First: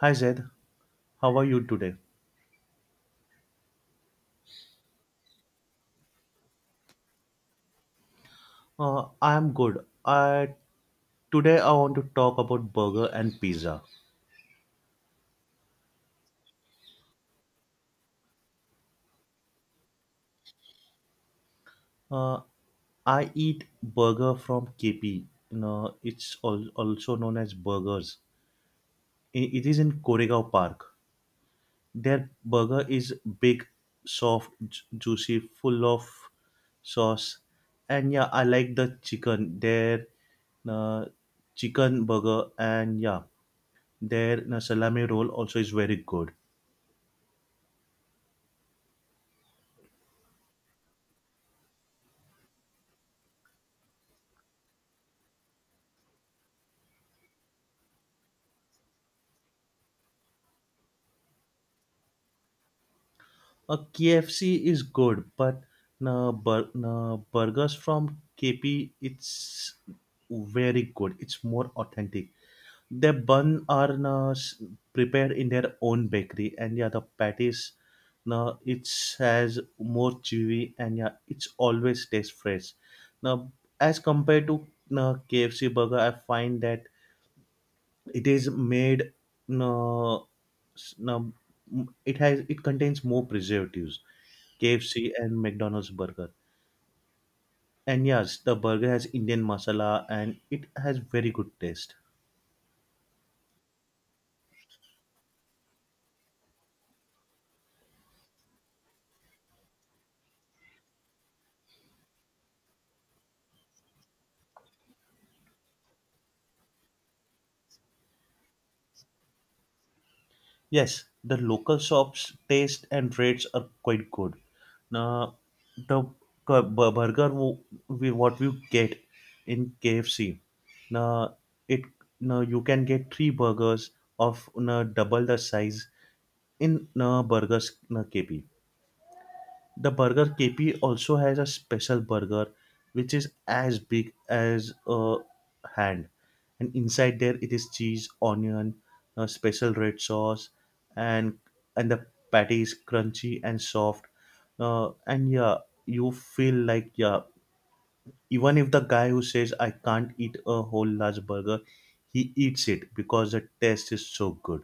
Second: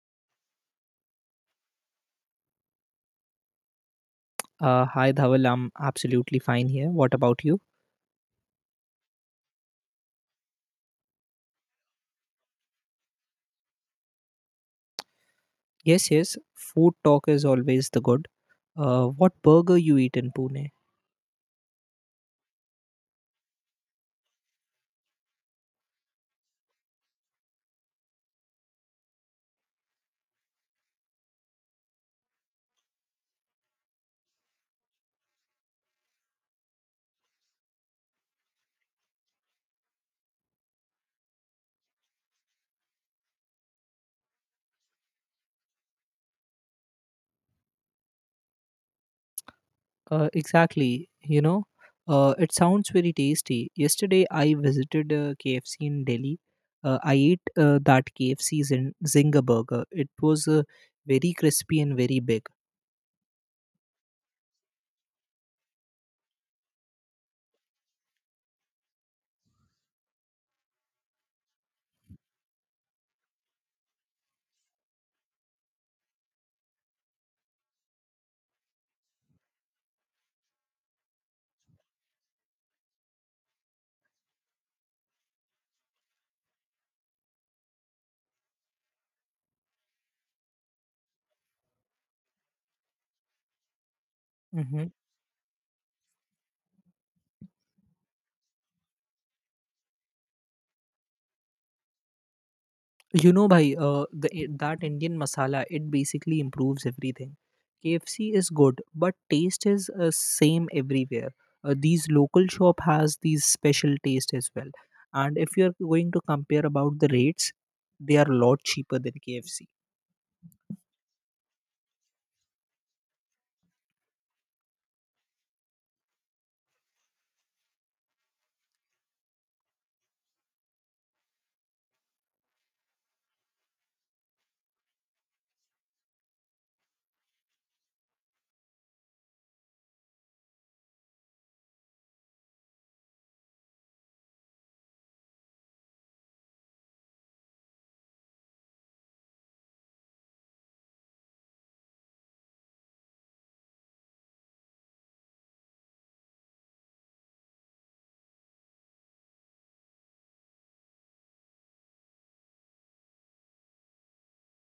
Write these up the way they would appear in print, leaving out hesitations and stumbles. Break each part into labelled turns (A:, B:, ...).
A: Hi Zaid, how are you today?
B: Hi, Dhawal. I'm absolutely fine here. What about you?
A: I am good. I Today I want to talk about burger and pizza.
B: Yes, yes. Food talk is always the good. What burger you eat in Pune?
A: Uh, I eat burger from KP. You know, it's also known as burgers. It is in Koregaon Park. Their burger is big, soft, juicy, full of sauce, and yeah, I like the chicken. Their uh, chicken burger, and yeah, their salami roll also is very good.
B: Exactly. It sounds very tasty. Yesterday, I visited KFC in Delhi. I ate that KFC Zinger burger. It was very crispy and very big.
A: A KFC is good, but no, burgers from KP it's very good. It's more authentic. The bun are no, s- prepared in their own bakery, and yeah, the patties no, it has more chewy, and yeah, it's always tastes fresh. Now, as compared to no, KFC burger, I find that it is made no, s- no, m- it has it contains more preservatives
B: Mhm.
A: KFC and McDonald's burger. And yes, the burger has Indian masala and it has very good taste.
B: Bhai, that Indian masala, it basically improves everything. KFC is good, but taste is same everywhere. These local shop has these special taste as well. And if you're going to compare about the rates, they are a lot cheaper than KFC.
A: Yes, the local shops taste and rates are quite good. Now, the cu- bu- burger wo- we what you get in KFC, now it now you can get three burgers of now double the size in now burgers now KP. The Burger KP also has a special burger which is as big as a hand. And inside there it is cheese, onion, a special red sauce, and and the patty is crunchy and soft. And yeah, you feel like, yeah, even if the guy who says I can't eat a whole large burger, he eats it because the taste is so good.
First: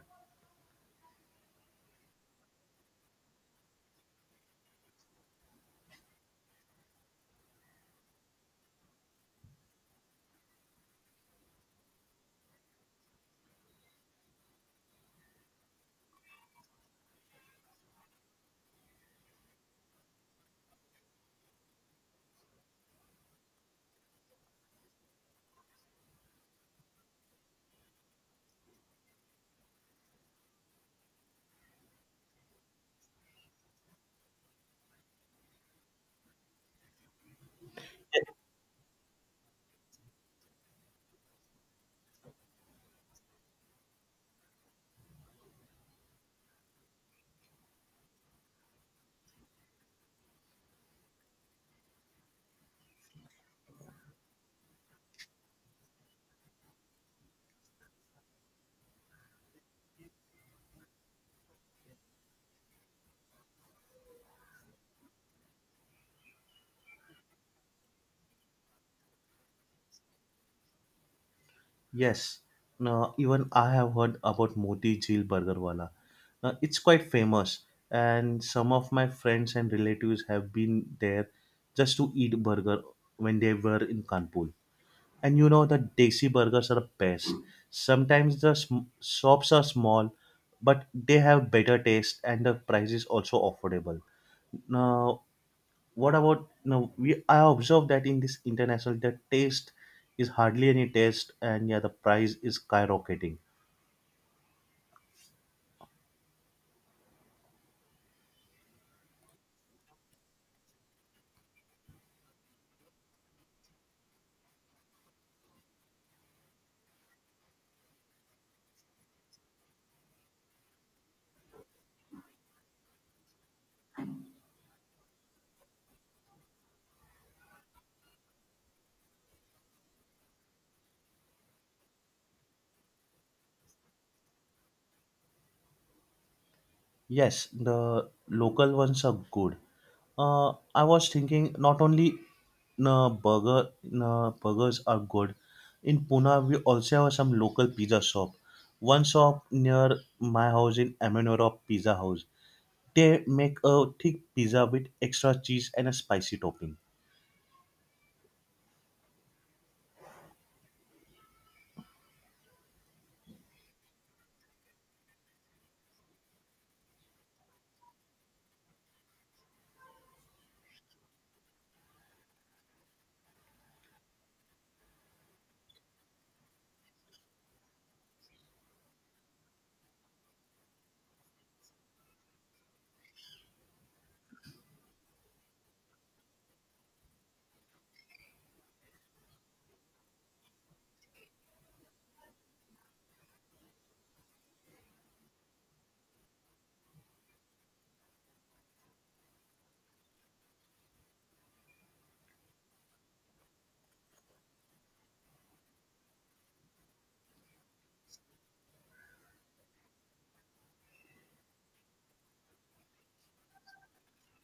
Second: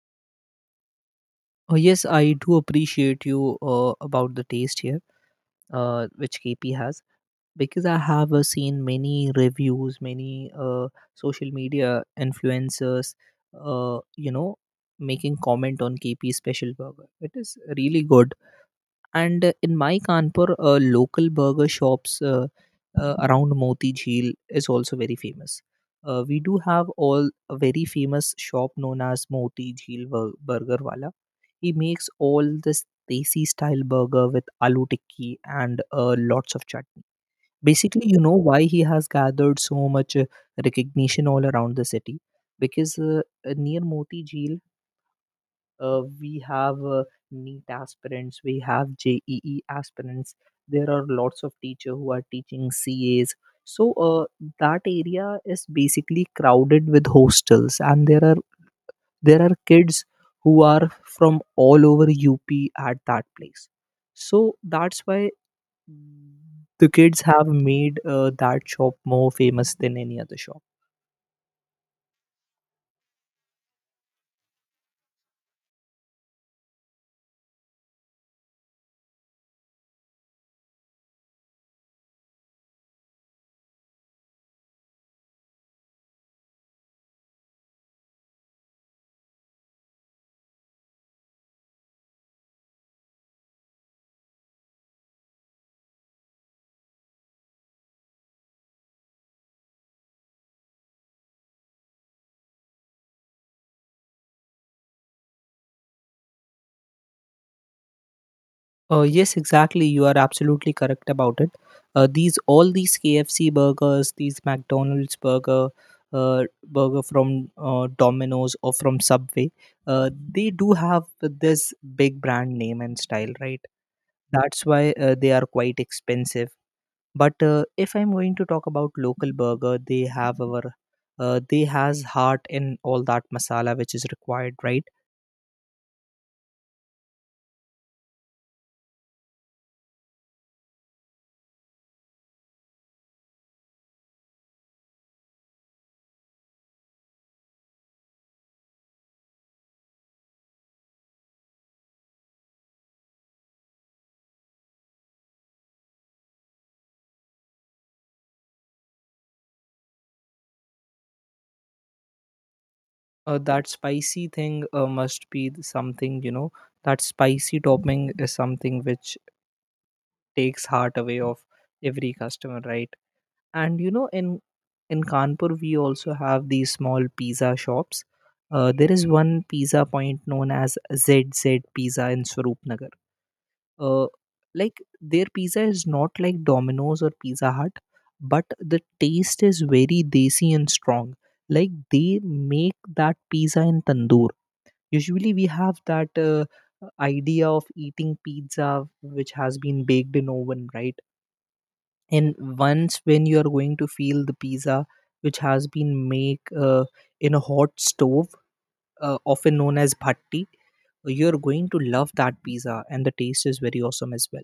B: Oh, yes, I do appreciate you about the taste here, which KP has, because I have seen many reviews, many social media influencers uh, you know, making comment on KP special burger. It is really good. And in my Kanpur, local burger shops around Moti Jheel is also very famous. We do have all a very famous shop known as Moti Jheel Burger Wala. He makes all this desi style burger with aloo tikki and lots of chutney. Basically, you know why he has gathered so much recognition all around the city? Because near Moti Jeel, we have NEET aspirants, we have JEE aspirants. There are lots of teachers who are teaching CAs. So that area is basically crowded with hostels, and there are kids who are from all over UP at that place. So that's why the kids have made that shop more famous than any other shop.
A: Yes. Now, even I have heard about Moti Jheel Burger Wala. Now, it's quite famous, and some of my friends and relatives have been there just to eat burger when they were in Kanpur. And you know, the desi burgers are the best. Sometimes the shops are small, but they have better taste and the price is also affordable. Now, what about now we I observed that in this international, the taste is hardly any taste, and yeah, the price is skyrocketing.
B: Yes, exactly. You are absolutely correct about it. These KFC burgers, these McDonald's burger, burger from Domino's or from Subway, they do have this big brand name and style, right? That's why they are quite expensive, but if I'm going to talk about local burger, they have our they has heart in all that masala, which is required, right?
A: Yes, the local ones are good. I was thinking not only no burger no burgers are good. In Pune we also have some local pizza shop. One shop near my house in Amenora Pizza House. They make a thick pizza with extra cheese and a spicy topping.
B: Uh, that spicy thing must be something, you know, that spicy topping is something which takes heart away of every customer, right? And you know, in Kanpur we also have these small pizza shops. There is one pizza point known as Z Z pizza in Swaroopnagar. Uh, like their pizza is not like Domino's or Pizza Hut, but the taste is very desi and strong. Like they make that pizza in tandoor. Usually we have that idea of eating pizza which has been baked in oven, right? And once when you are going to feel the pizza which has been made in a hot stove, often known as bhatti, you're going to love that pizza, and the taste is very awesome as well.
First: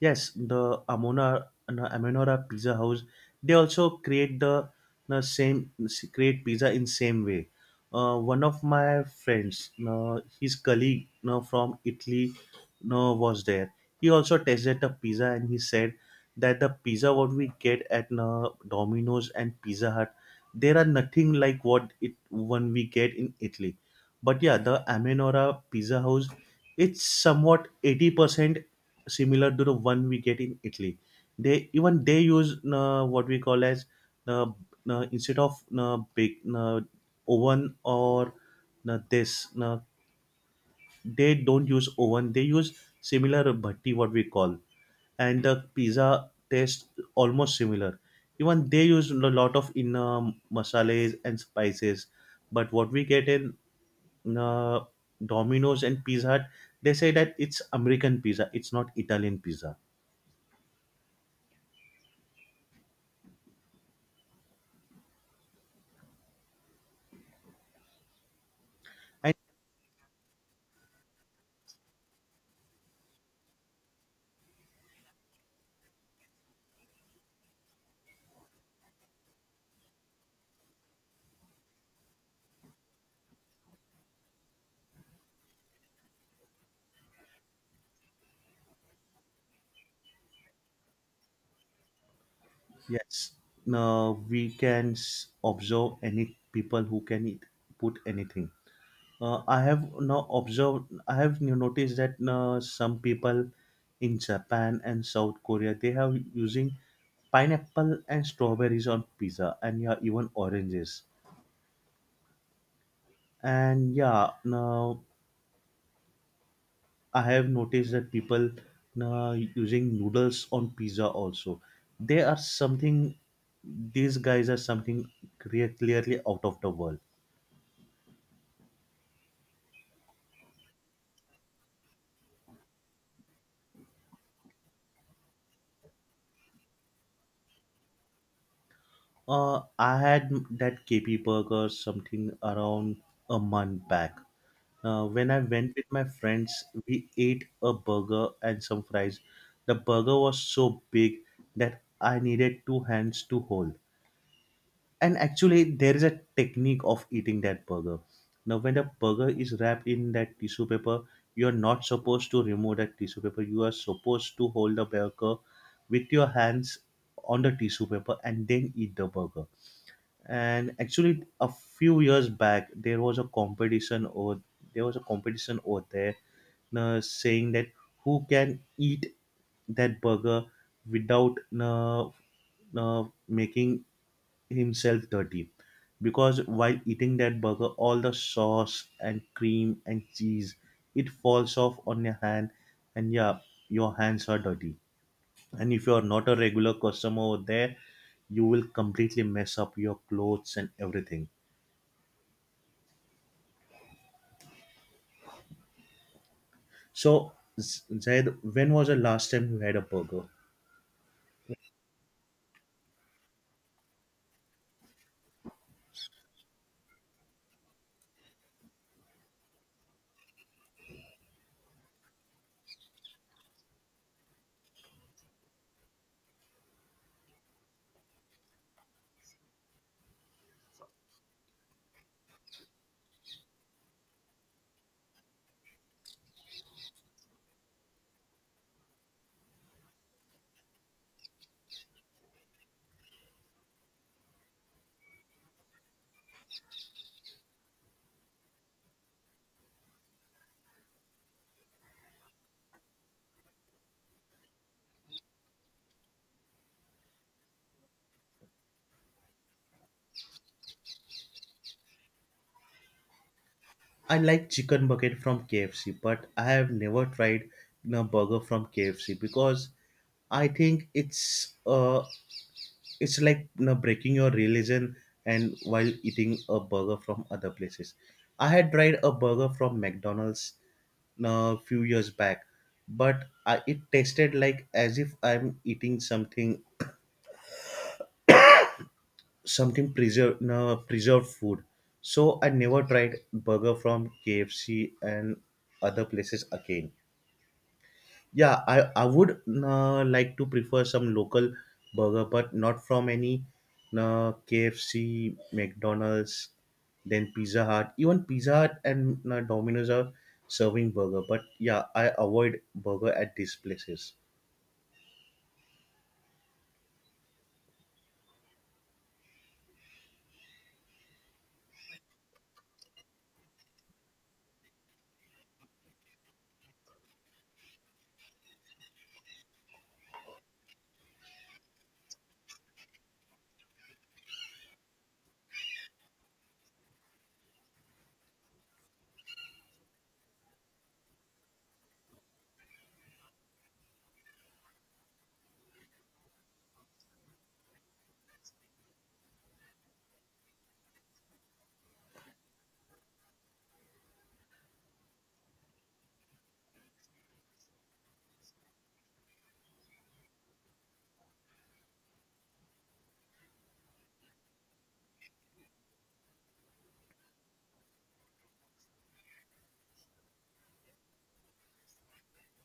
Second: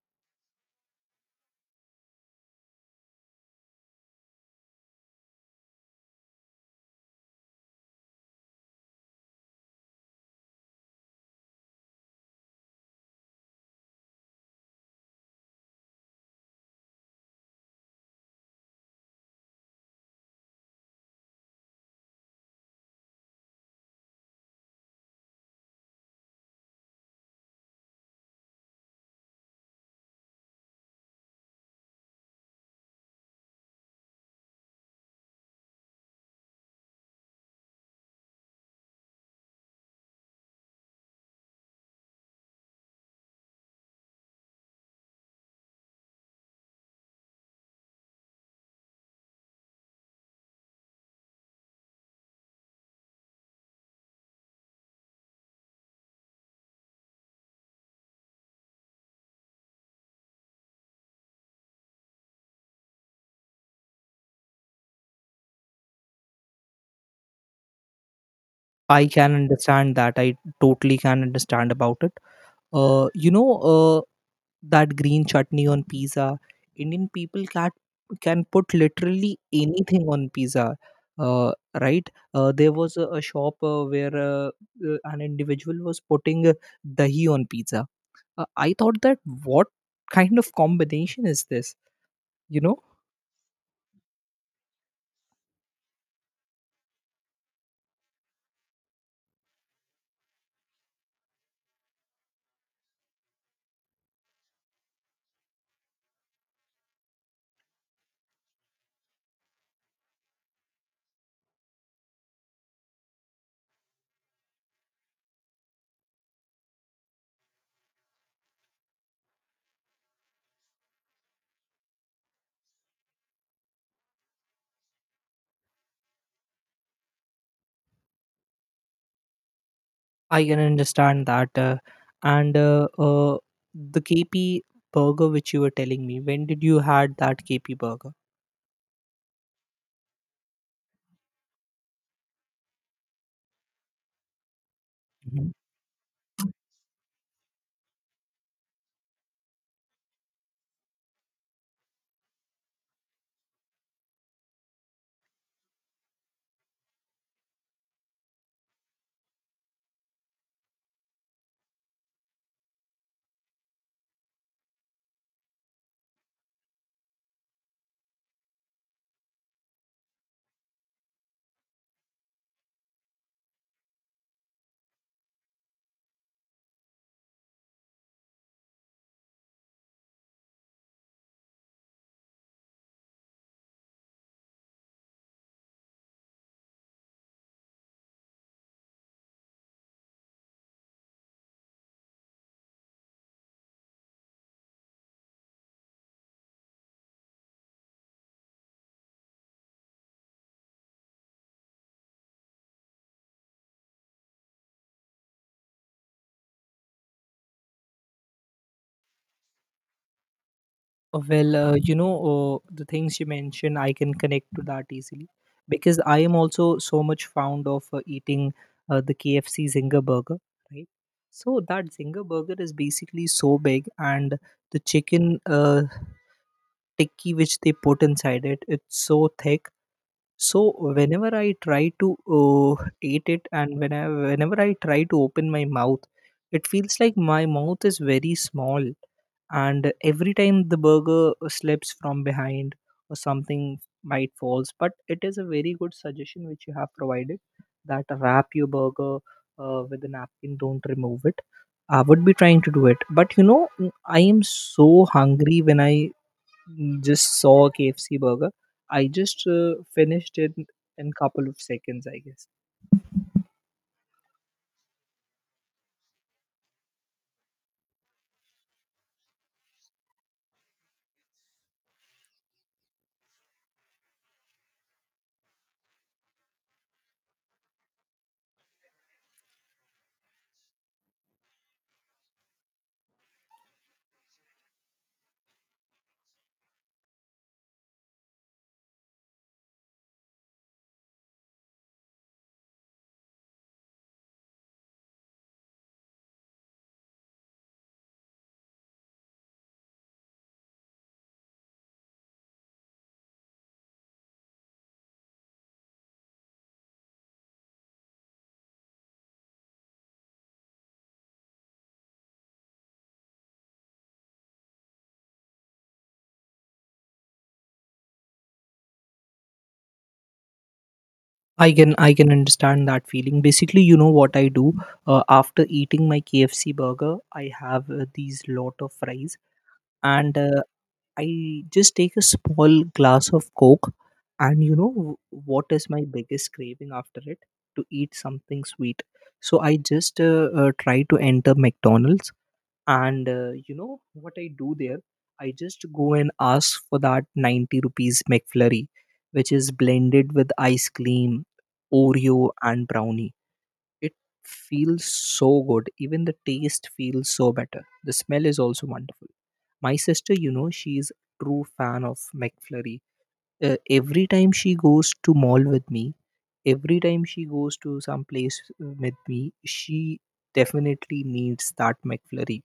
A: Yes, the Amona no, Amenora Pizza House. They also create the no, same s- create pizza in same way. One of my friends, his colleague, from Italy, no, was there. He also tasted the pizza and he said that the pizza what we get at no, Domino's and Pizza Hut, there are nothing like what it one we get in Italy. But yeah, the Amenora Pizza House, it's somewhat 80% similar to the one we get in Italy. They even they use what we call as uh, instead of big oven or this they don't use oven. They use similar bhatti what we call, and the pizza tastes almost similar. Even they use a lot of in masales and spices, but what we get in uh, Domino's and Pizza Hut, they say that it's American pizza. It's not Italian pizza.
B: I can understand that. I totally can understand about it. Uh, you know, uh, that green chutney on pizza. Indian people can put literally anything on pizza. Uh, right? There was a shop where an individual was putting dahi on pizza. I thought that what kind of combination is this? You know.
A: Yes, we can observe any people who can eat, put anything. I have now observed. I have noticed that some people in Japan and South Korea they have using pineapple and strawberries on pizza, and yeah, even oranges. And yeah, now I have noticed that people now using noodles on pizza also. They are something. These guys are something clearly out of the world.
B: I can understand that. And the KP burger which you were telling me, when did you had that KP burger?
A: I had that KP burger something around a month back. When I
B: Mhm.
A: went with my friends, we ate a burger and some fries. The burger was so big that I needed two hands to hold. And actually, there is a technique of eating that burger. Now, when the burger is wrapped in that tissue paper, you are not supposed to remove that tissue paper. You are supposed to hold the burger with your hands on the tissue paper and then eat the burger. And actually, a few years back, there was a competition over there, saying that who can eat that burger without making himself dirty, because while eating that burger all the sauce and cream and cheese, it falls off on your hand, and yeah, your hands are dirty, and if you are not a regular customer over there, you will completely mess up your clothes and everything. So, Zaid, when was the last time you had a burger?
B: Well, the things you mentioned, I can connect to that easily because I am also so much fond of eating the KFC Zinger burger, right? So that Zinger burger is basically so big, and the chicken tikki which they put inside it, it's so thick. So whenever I try to eat it, and whenever I try to open my mouth, it feels like my mouth is very small, and every time the burger slips from behind or something might falls. But it is a very good suggestion which you have provided, that wrap your burger with a napkin. Don't remove it. I would be trying to do it, but you know, I am so hungry when I just saw KFC burger. I just finished it in couple of seconds, I guess.
A: I like chicken bucket from KFC, but I have never tried a burger from KFC because I think it's like, you know, breaking your religion and while eating a burger from other places. I had tried a burger from McDonald's a few years back, but it tasted like as if I'm eating something something preserved no, preserved food. So I never tried burger from KFC and other places again. Yeah, I would no, like to prefer some local burger, but not from any no, KFC, McDonald's, then Pizza Hut. Even Pizza Hut and no, Domino's are serving burger, but yeah, I avoid burger at these places.
B: I can understand that feeling. Basically, you know what I do after eating my KFC burger, I have these lot of fries, and I just take a small glass of Coke. And you know what is my biggest craving after it? To eat something sweet. So I just try to enter McDonald's, and you know what I do there, I just go and ask for that 90 rupees McFlurry, which is blended with ice cream, Oreo and brownie. It feels so good, even the taste feels so better, the smell is also wonderful. My sister, you know, she is true fan of McFlurry. Uh, every time she goes to mall with me, every time she goes to some place with me, she definitely needs that McFlurry.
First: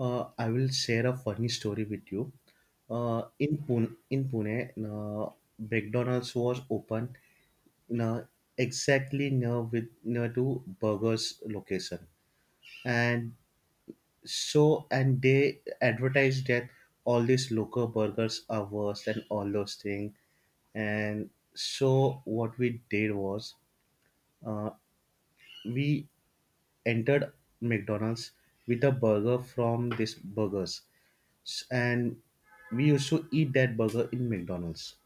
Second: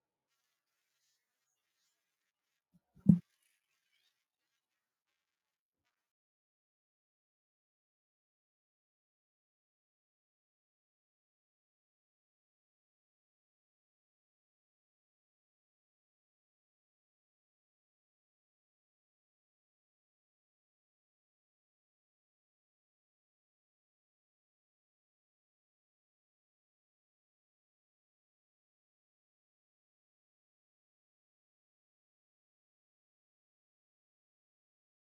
A: I will share a funny story with you. In Pune, McDonald's was open in a, exactly near to Burger's location, and so and they advertised that all these local burgers are worse and all those things. And so what we did was, uh, we entered McDonald's with a burger from this burgers, and we used to eat that burger in McDonald's.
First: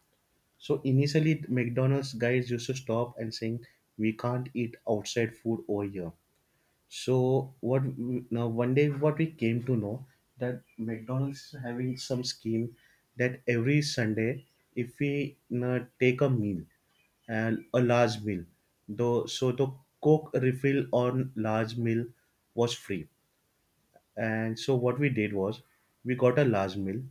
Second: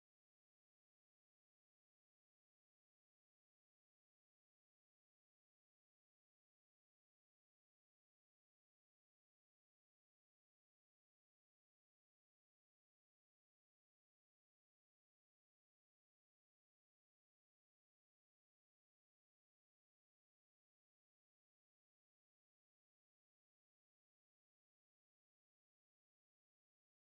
A: So initially, McDonald's guys used to stop and saying, "We can't eat outside food over here." So what we- now? One day, what we came to know that McDonald's is having some scheme that every Sunday, if we, you know, take a meal and a large meal. Though so the Coke refill on large meal was free. And so what we did was we got a large meal,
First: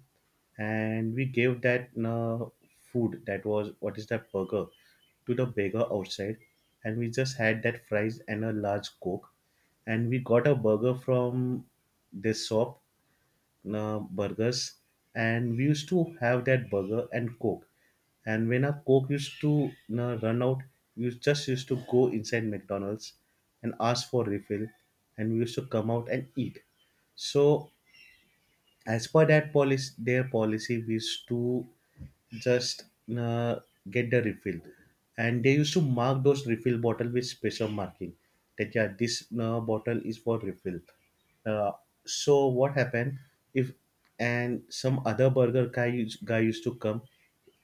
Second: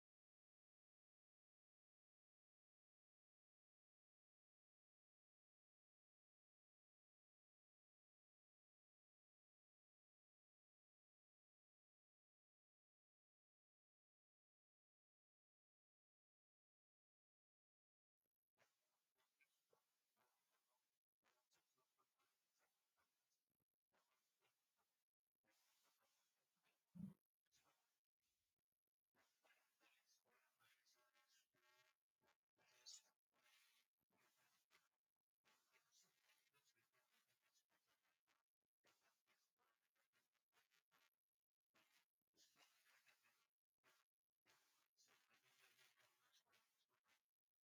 A: and we gave that food that was what is that burger to the beggar outside, and we just had that fries and a large coke, and we got a burger from this shop, burgers, and we used to have that burger and coke, and when our Coke used to, you know, run out, we just used to go inside McDonald's and ask for refill, and we used to come out and eat. So as per that policy, their policy was to just uh, get the refill, and they used to mark those refill bottle with special marking that yeah, this bottle is for refill. Uh, so what happened, if and some other burger guy used to come,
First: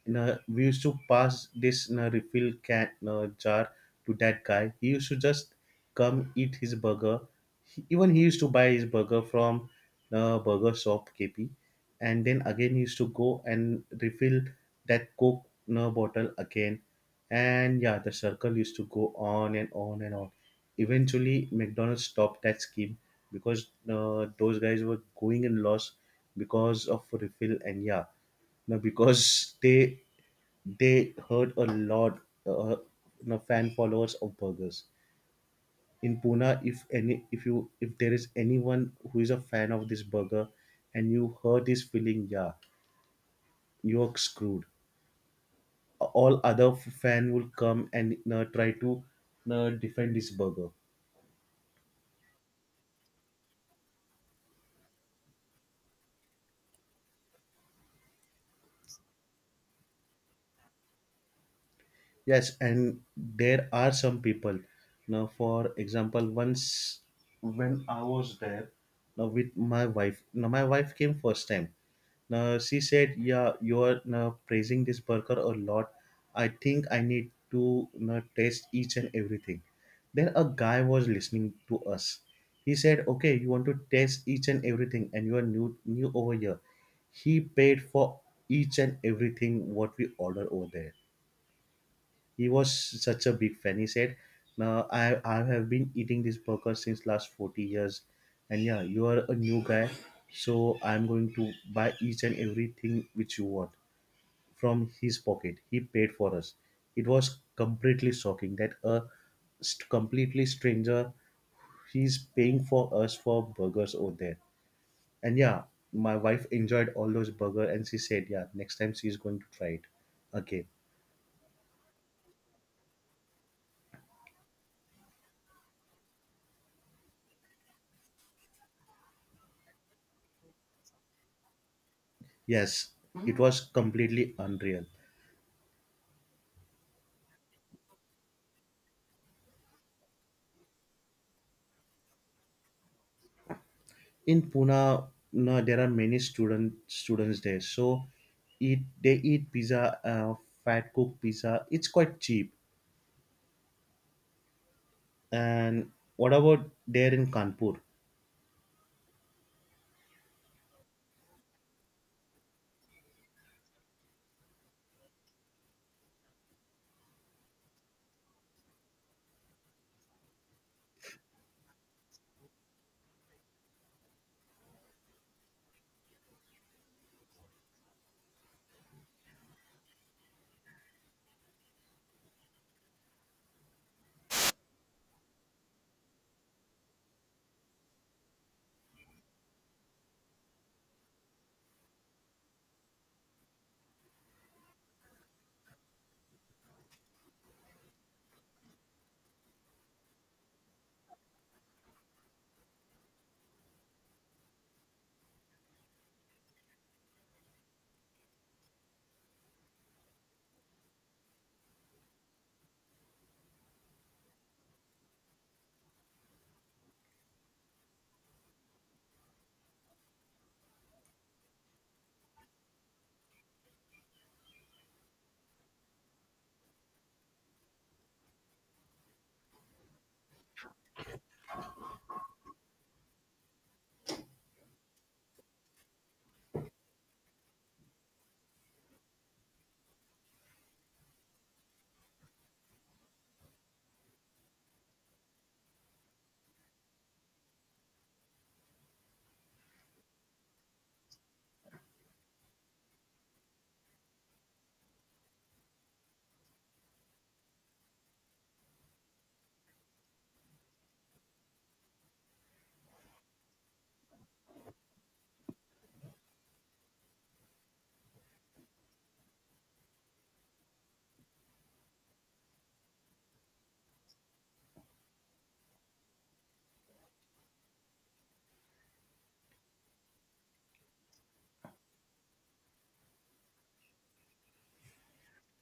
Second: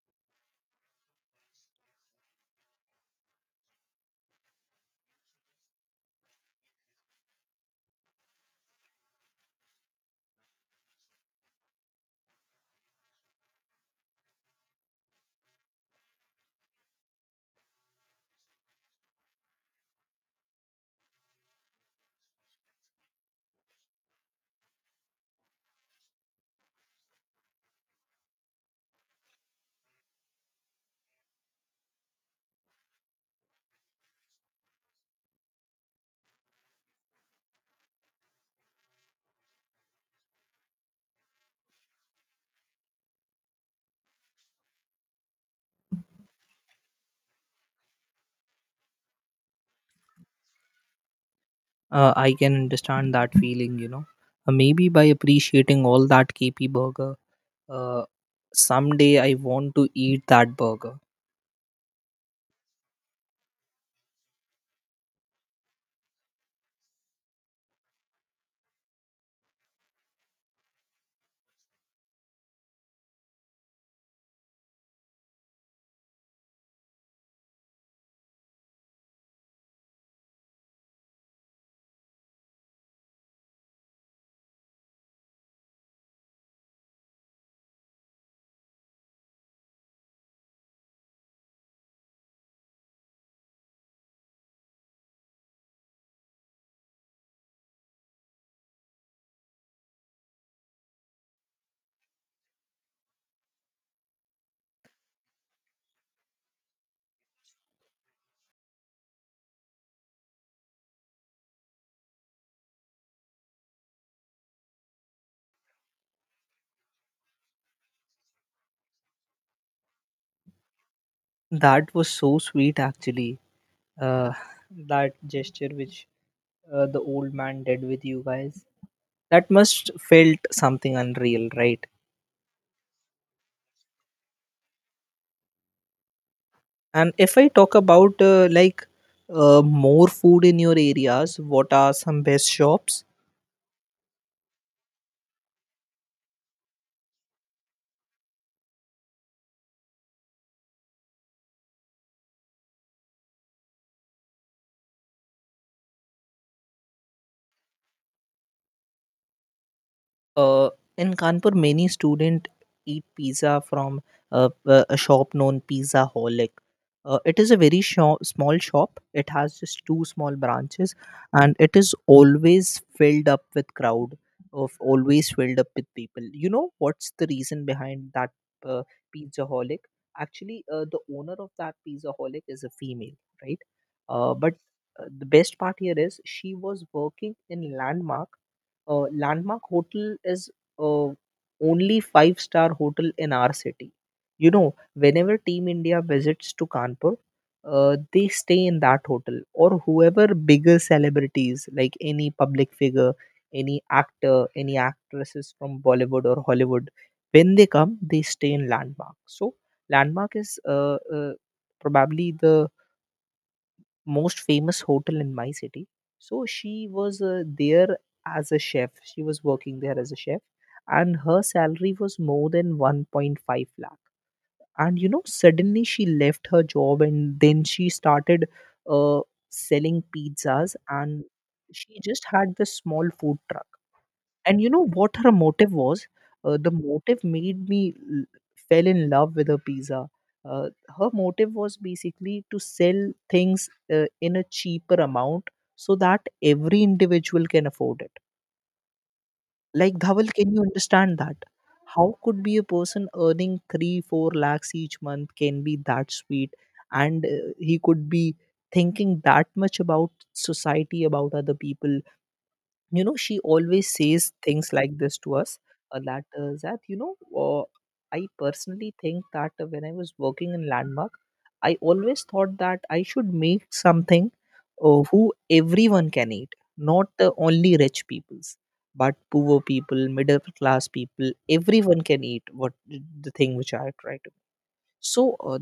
A: na, we used to pass this na refill can na jar to that guy. He used to just come eat his burger. He used to buy his burger from the burger shop KP, and then again he used to go and refill that Coke na bottle again. And yeah, the circle used to go on and on and on. Eventually, McDonald's stopped that scheme because those guys were going in loss because of refill. And yeah, no, because they heard a lot, uh, you know, fan followers of burgers in Pune. If there is anyone who is a fan of this burger, and you hurt his feeling, yeah, you're screwed. All other fan will come and try to defend this burger.
B: I can understand that feeling, you know. Maybe by appreciating all that KP burger, uh, someday I want to eat that burger.
A: Yes, and there are some people. Now, for example, once when I was there, now with my wife, now my wife came first time. Now she said, "Yeah, you are now praising this burger a lot. I think I need to now taste each and everything." Then a guy was listening to us. He said, "Okay, you want to taste each and everything, and you are new over here." He paid for each and everything what we order over there. He was such a big fan. He said, "Now I have been eating this burger since last 40 years, and yeah, you are a new guy, so I'm going to buy each and everything which you want." From his pocket, he paid for us. It was completely shocking that a completely stranger, he's paying for us for burgers over there. And yeah, my wife enjoyed all those burger, and she said, "Yeah, next time she's going to try it again."
B: That was so sweet, actually. Uh, that gesture which the old man did with you guys, that must felt something unreal, right?
A: Yes, it was completely unreal.
B: And if I talk about like more food in your areas, what are some best shops?
A: In Pune, no, there are many students there, so eat they eat pizza, fat cook pizza. It's quite cheap. And what about there in Kanpur?
B: Uh, in Kanpur, many students eat pizza from a shop known Pizza Holic. It is a very small shop. It has just two small branches, and it is always filled up with crowd of always filled up with people. You know what's the reason behind that uh, Pizza Holic? Actually, the owner of that Pizza Holic is a female, right? But the best part here is she was working in Landmark. Landmark Hotel is uh, only five-star hotel in our city. You know, whenever Team India visits to Kanpur, they stay in that hotel, or whoever bigger celebrities like any public figure, any actor, any actresses from Bollywood or Hollywood, when they come, they stay in Landmark. So Landmark is probably the most famous hotel in my city. So she was there as a chef. She was working there as a chef, and her salary was more than 1.5 lakh. And you know, suddenly she left her job and then she started uh, selling pizzas, and she just had this small food truck. And you know what her motive was, the motive made me l- fell in love with her pizza. uh, Her motive was basically to sell things in a cheaper amount so that every individual can afford it. Like, Dhaval, can you understand that how could be a person earning 3 4 lakhs each month can be that sweet, and he could be thinking that much about society, about other people. You know, she always says things like this to us, that, you know, uh, I personally think that when I was working in Landmark, I always thought that I should make something who everyone can eat, not only rich people's, but poor people, middle class people, everyone can eat, what the thing which I try. So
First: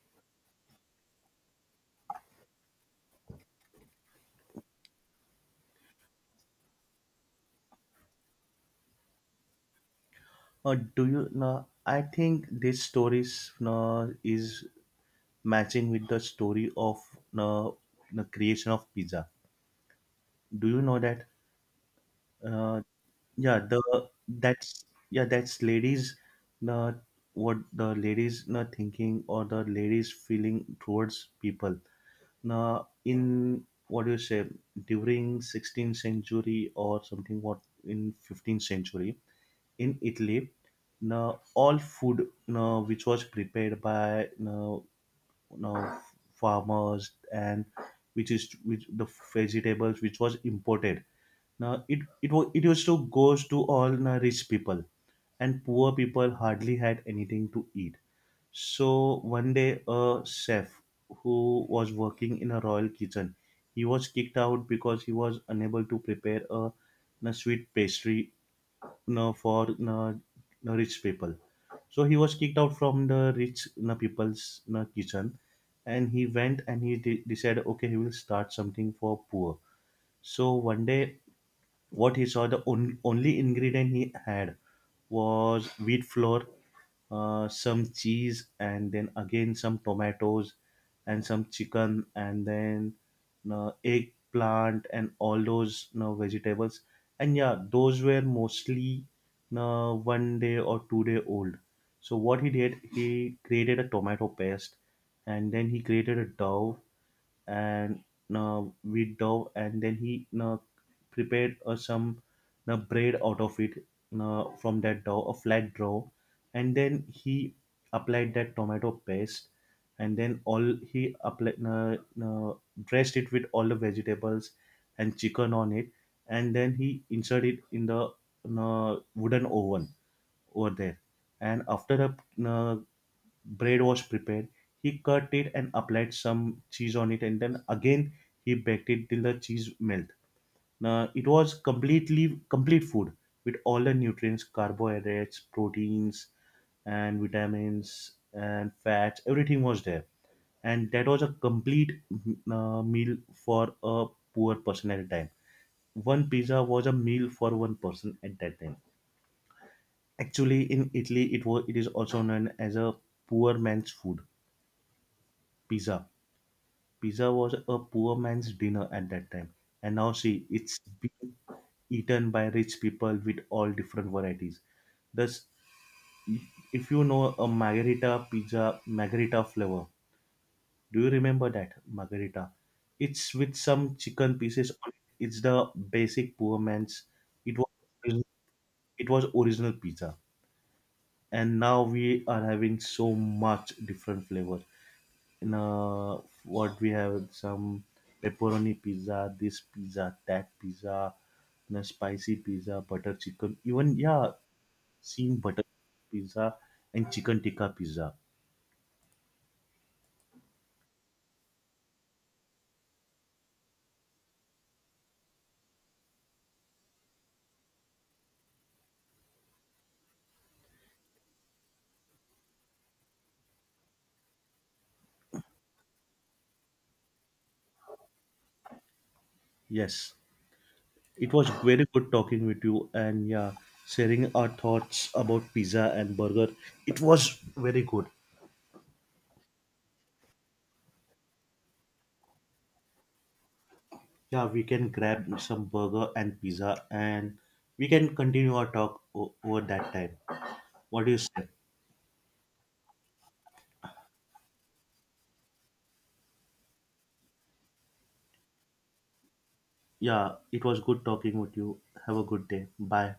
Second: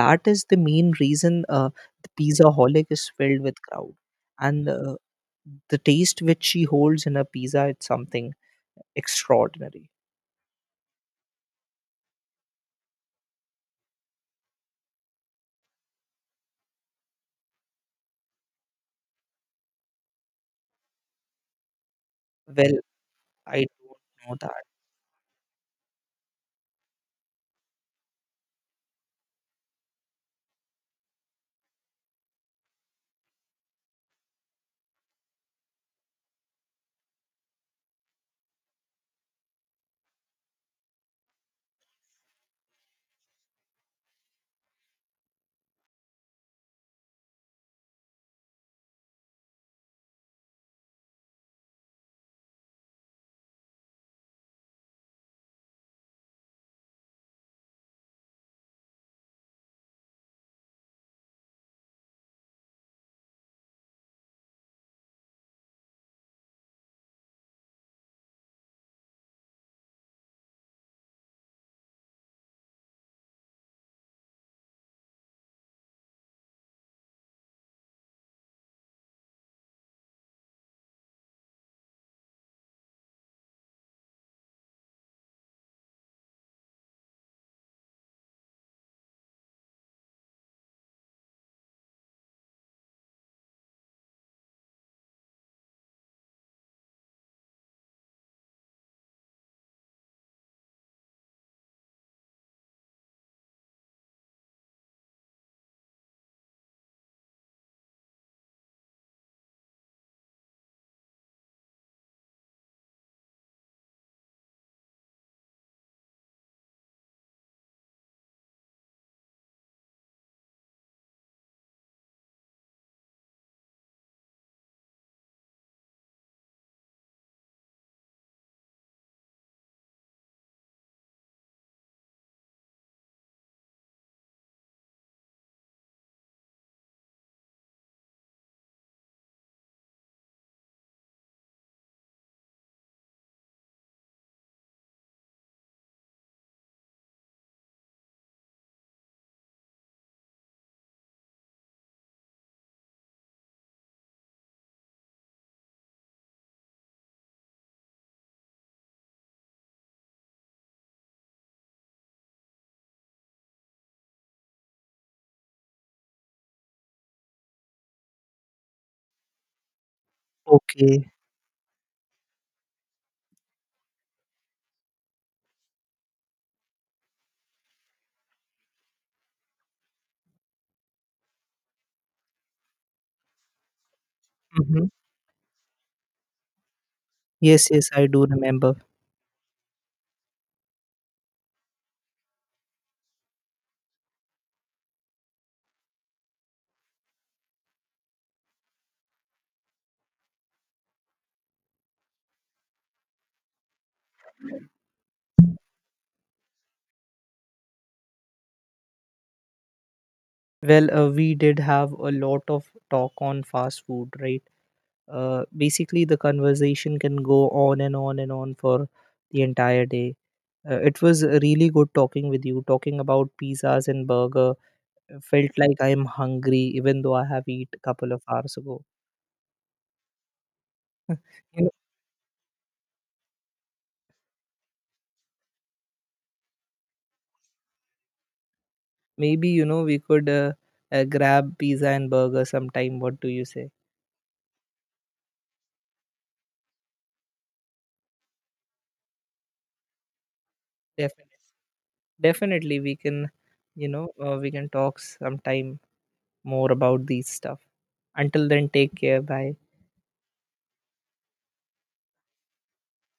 B: that is the main reason the Pizza Holic is filled with crowd, and the taste which she holds in a pizza, it's something extraordinary.
A: Do you know? I think this story is, no, is matching with the story of no, the creation of pizza. Do you know that?
B: Well,
A: Uh, yeah
B: I
A: the
B: don't know that.
A: that's yeah, that's ladies, not what the ladies not thinking or the ladies feeling towards people now in, what do you say, during 16th century or something, what, in 15th century in Italy, now all food, now which was prepared by now farmers, and which the vegetables which was imported now, it used to goes to all the rich people, and poor people hardly had anything to eat. So one day, a chef who was working in a royal kitchen, he was kicked out because he was unable to prepare a sweet pastry, no, for no rich people. So he was kicked out from the rich people's no, kitchen, and he went and he decided okay he will start something for poor. So one day, what he saw, the only ingredient he had was wheat flour, some cheese, and then again some tomatoes and some chicken, and then eggplant, and all those, you know, vegetables. And yeah, those were mostly one day or 2 day old. So what he did, he created a tomato paste, and then he created a dough. And with dough, and then he prepared some bread out of it, from that dough, a flat dough. And then he applied that tomato paste, and then all he applied, uh, dressed it with all the vegetables and chicken on it, and then he inserted it in the wooden oven over there. And after a, bread was prepared, he cut it and applied some cheese on it, and then again he baked it till the cheese melt. Now it was complete food with all the nutrients, carbohydrates, proteins, and vitamins and fats. Everything was there, and that was a complete meal for a poor person at a time. One pizza was a meal for one person at that time. Actually, in Italy, it is also known as a poor man's food, pizza. Pizza was a poor man's dinner at that time, and now see, it's
B: Okay.
A: being eaten by rich people with all different varieties. Thus, if you know a margarita pizza, margarita flavor, do you remember that margarita? It's with some chicken pieces
B: Hmm.
A: on it. It's the basic poor man's. It was
B: Yes, yes, I do remember.
A: it was original pizza, and now we are having so much different flavors in, what we have, some pepperoni pizza, this pizza, that pizza, and a spicy pizza, butter chicken. Even yeah, seen butter pizza and chicken tikka pizza.
B: Well, we did have a lot of talk on fast food, right? Basically, the conversation can go on and on and on for the entire day. It was really good talking with you, talking about pizzas and burgers. Felt like I'm hungry, even though I have eat a couple of hours ago.
A: Yes,
B: You
A: it was
B: know,
A: very good talking with you, and yeah, sharing our thoughts about pizza and burger. It was very good.
B: maybe you know we could grab pizza and burger sometime. What do you say?
A: Yeah, we can grab some burger and pizza, and we can continue our talk over that time. What do you
B: Definitely,
A: say?
B: definitely we can. You know, we can talk sometime more about these stuff. Until then, take care. Bye.
A: Yeah, it was good talking with you. Have a good day. Bye.